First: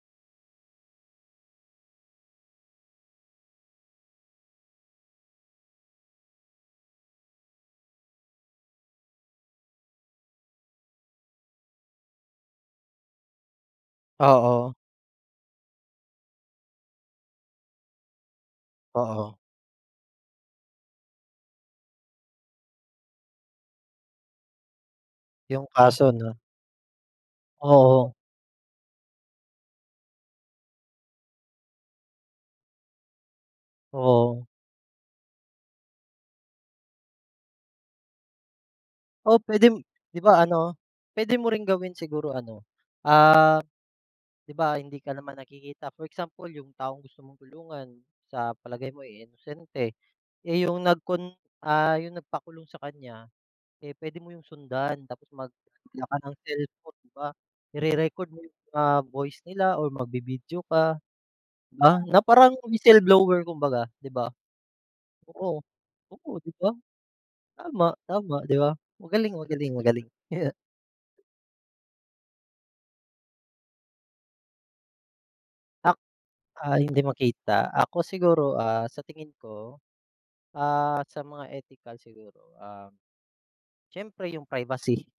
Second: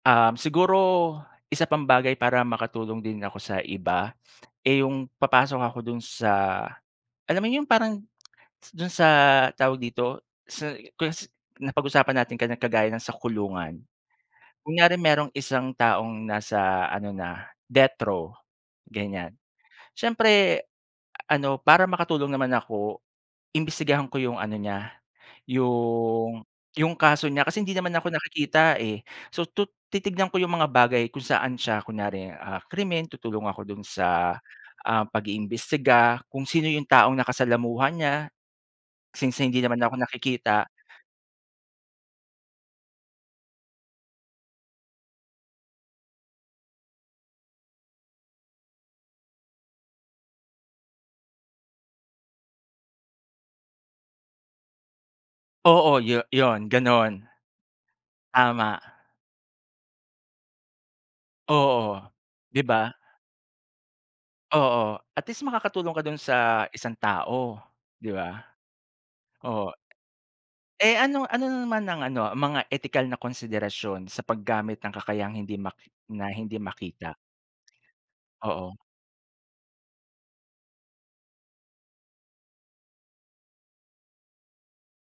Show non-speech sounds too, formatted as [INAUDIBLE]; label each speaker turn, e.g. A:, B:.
A: Um, siguro isa pang bagay para makatulong din ako sa iba, [SNIFFS] eh, yung papasok ako dun sa alam mo yung parang s dun sa tawag dito, sa kung sa napag-usapan natin kanina kagaya ng sa kulungan.
B: Oo.
A: Kunyari merong isang taong nasa ano na, death-row, ganyan.
B: Oo.
A: Siyempre ano, para makatulong naman ako, imbestigahan ko yung ano niya,
B: Yung kaso, 'no?
A: yung yung kaso niya kasi hindi naman ako
B: Oo.
A: nakikita eh. So, tu titignan ko yung mga bagay kung saan siya, kunyari, ah, krimen. Tutulong ako dun sa,
B: Oo.
A: ah, pag-iimbestiga, kung sino yung taong nakasalamuha niya
B: O
A: since hindi
B: pwede
A: naman ako
B: 'di ba
A: nakikita.
B: ano,
A: [GASPS]
B: pwede mo ring gawin siguro ano, ah, 'di ba, hindi ka naman nakikita. For example, yung taong gusto mong tulungan, sa palagay mo eh, inosente. Eh, yung nagkun ah, yung nagpakulong sa kanya, eh, pwede mo yung sundan tapos
A: Oo,
B: magdala ka
A: yu
B: ng
A: yun,
B: cellphone, 'di ba,
A: ganun.
B: ire-record mo yung
A: Tama.
B: mga voice nila or magvi-video ka, ba,
A: Oo,
B: na parang
A: 'di ba?
B: whistleblower kumbaga, 'di ba?
A: Oo, at least
B: Oo,
A: makakatulong ka dun
B: oo, 'di
A: sa
B: ba?
A: isang tao, 'di ba?
B: Tama-tama, 'di ba?
A: Oo.
B: Magaling-magaling-magaling. [CHUCKLES]
A: Eh, ano ano na naman ang ano, ang mga etikal na konsiderasyon sa paggamit ng kakayahang hindi mak
B: Ak
A: na hindi
B: ah, hindi
A: makita?
B: makita. Ako siguro,
A: Oo.
B: ah, sa tingin ko, ah, sa mga etikal siguro, ah, siyempre, yung privacy.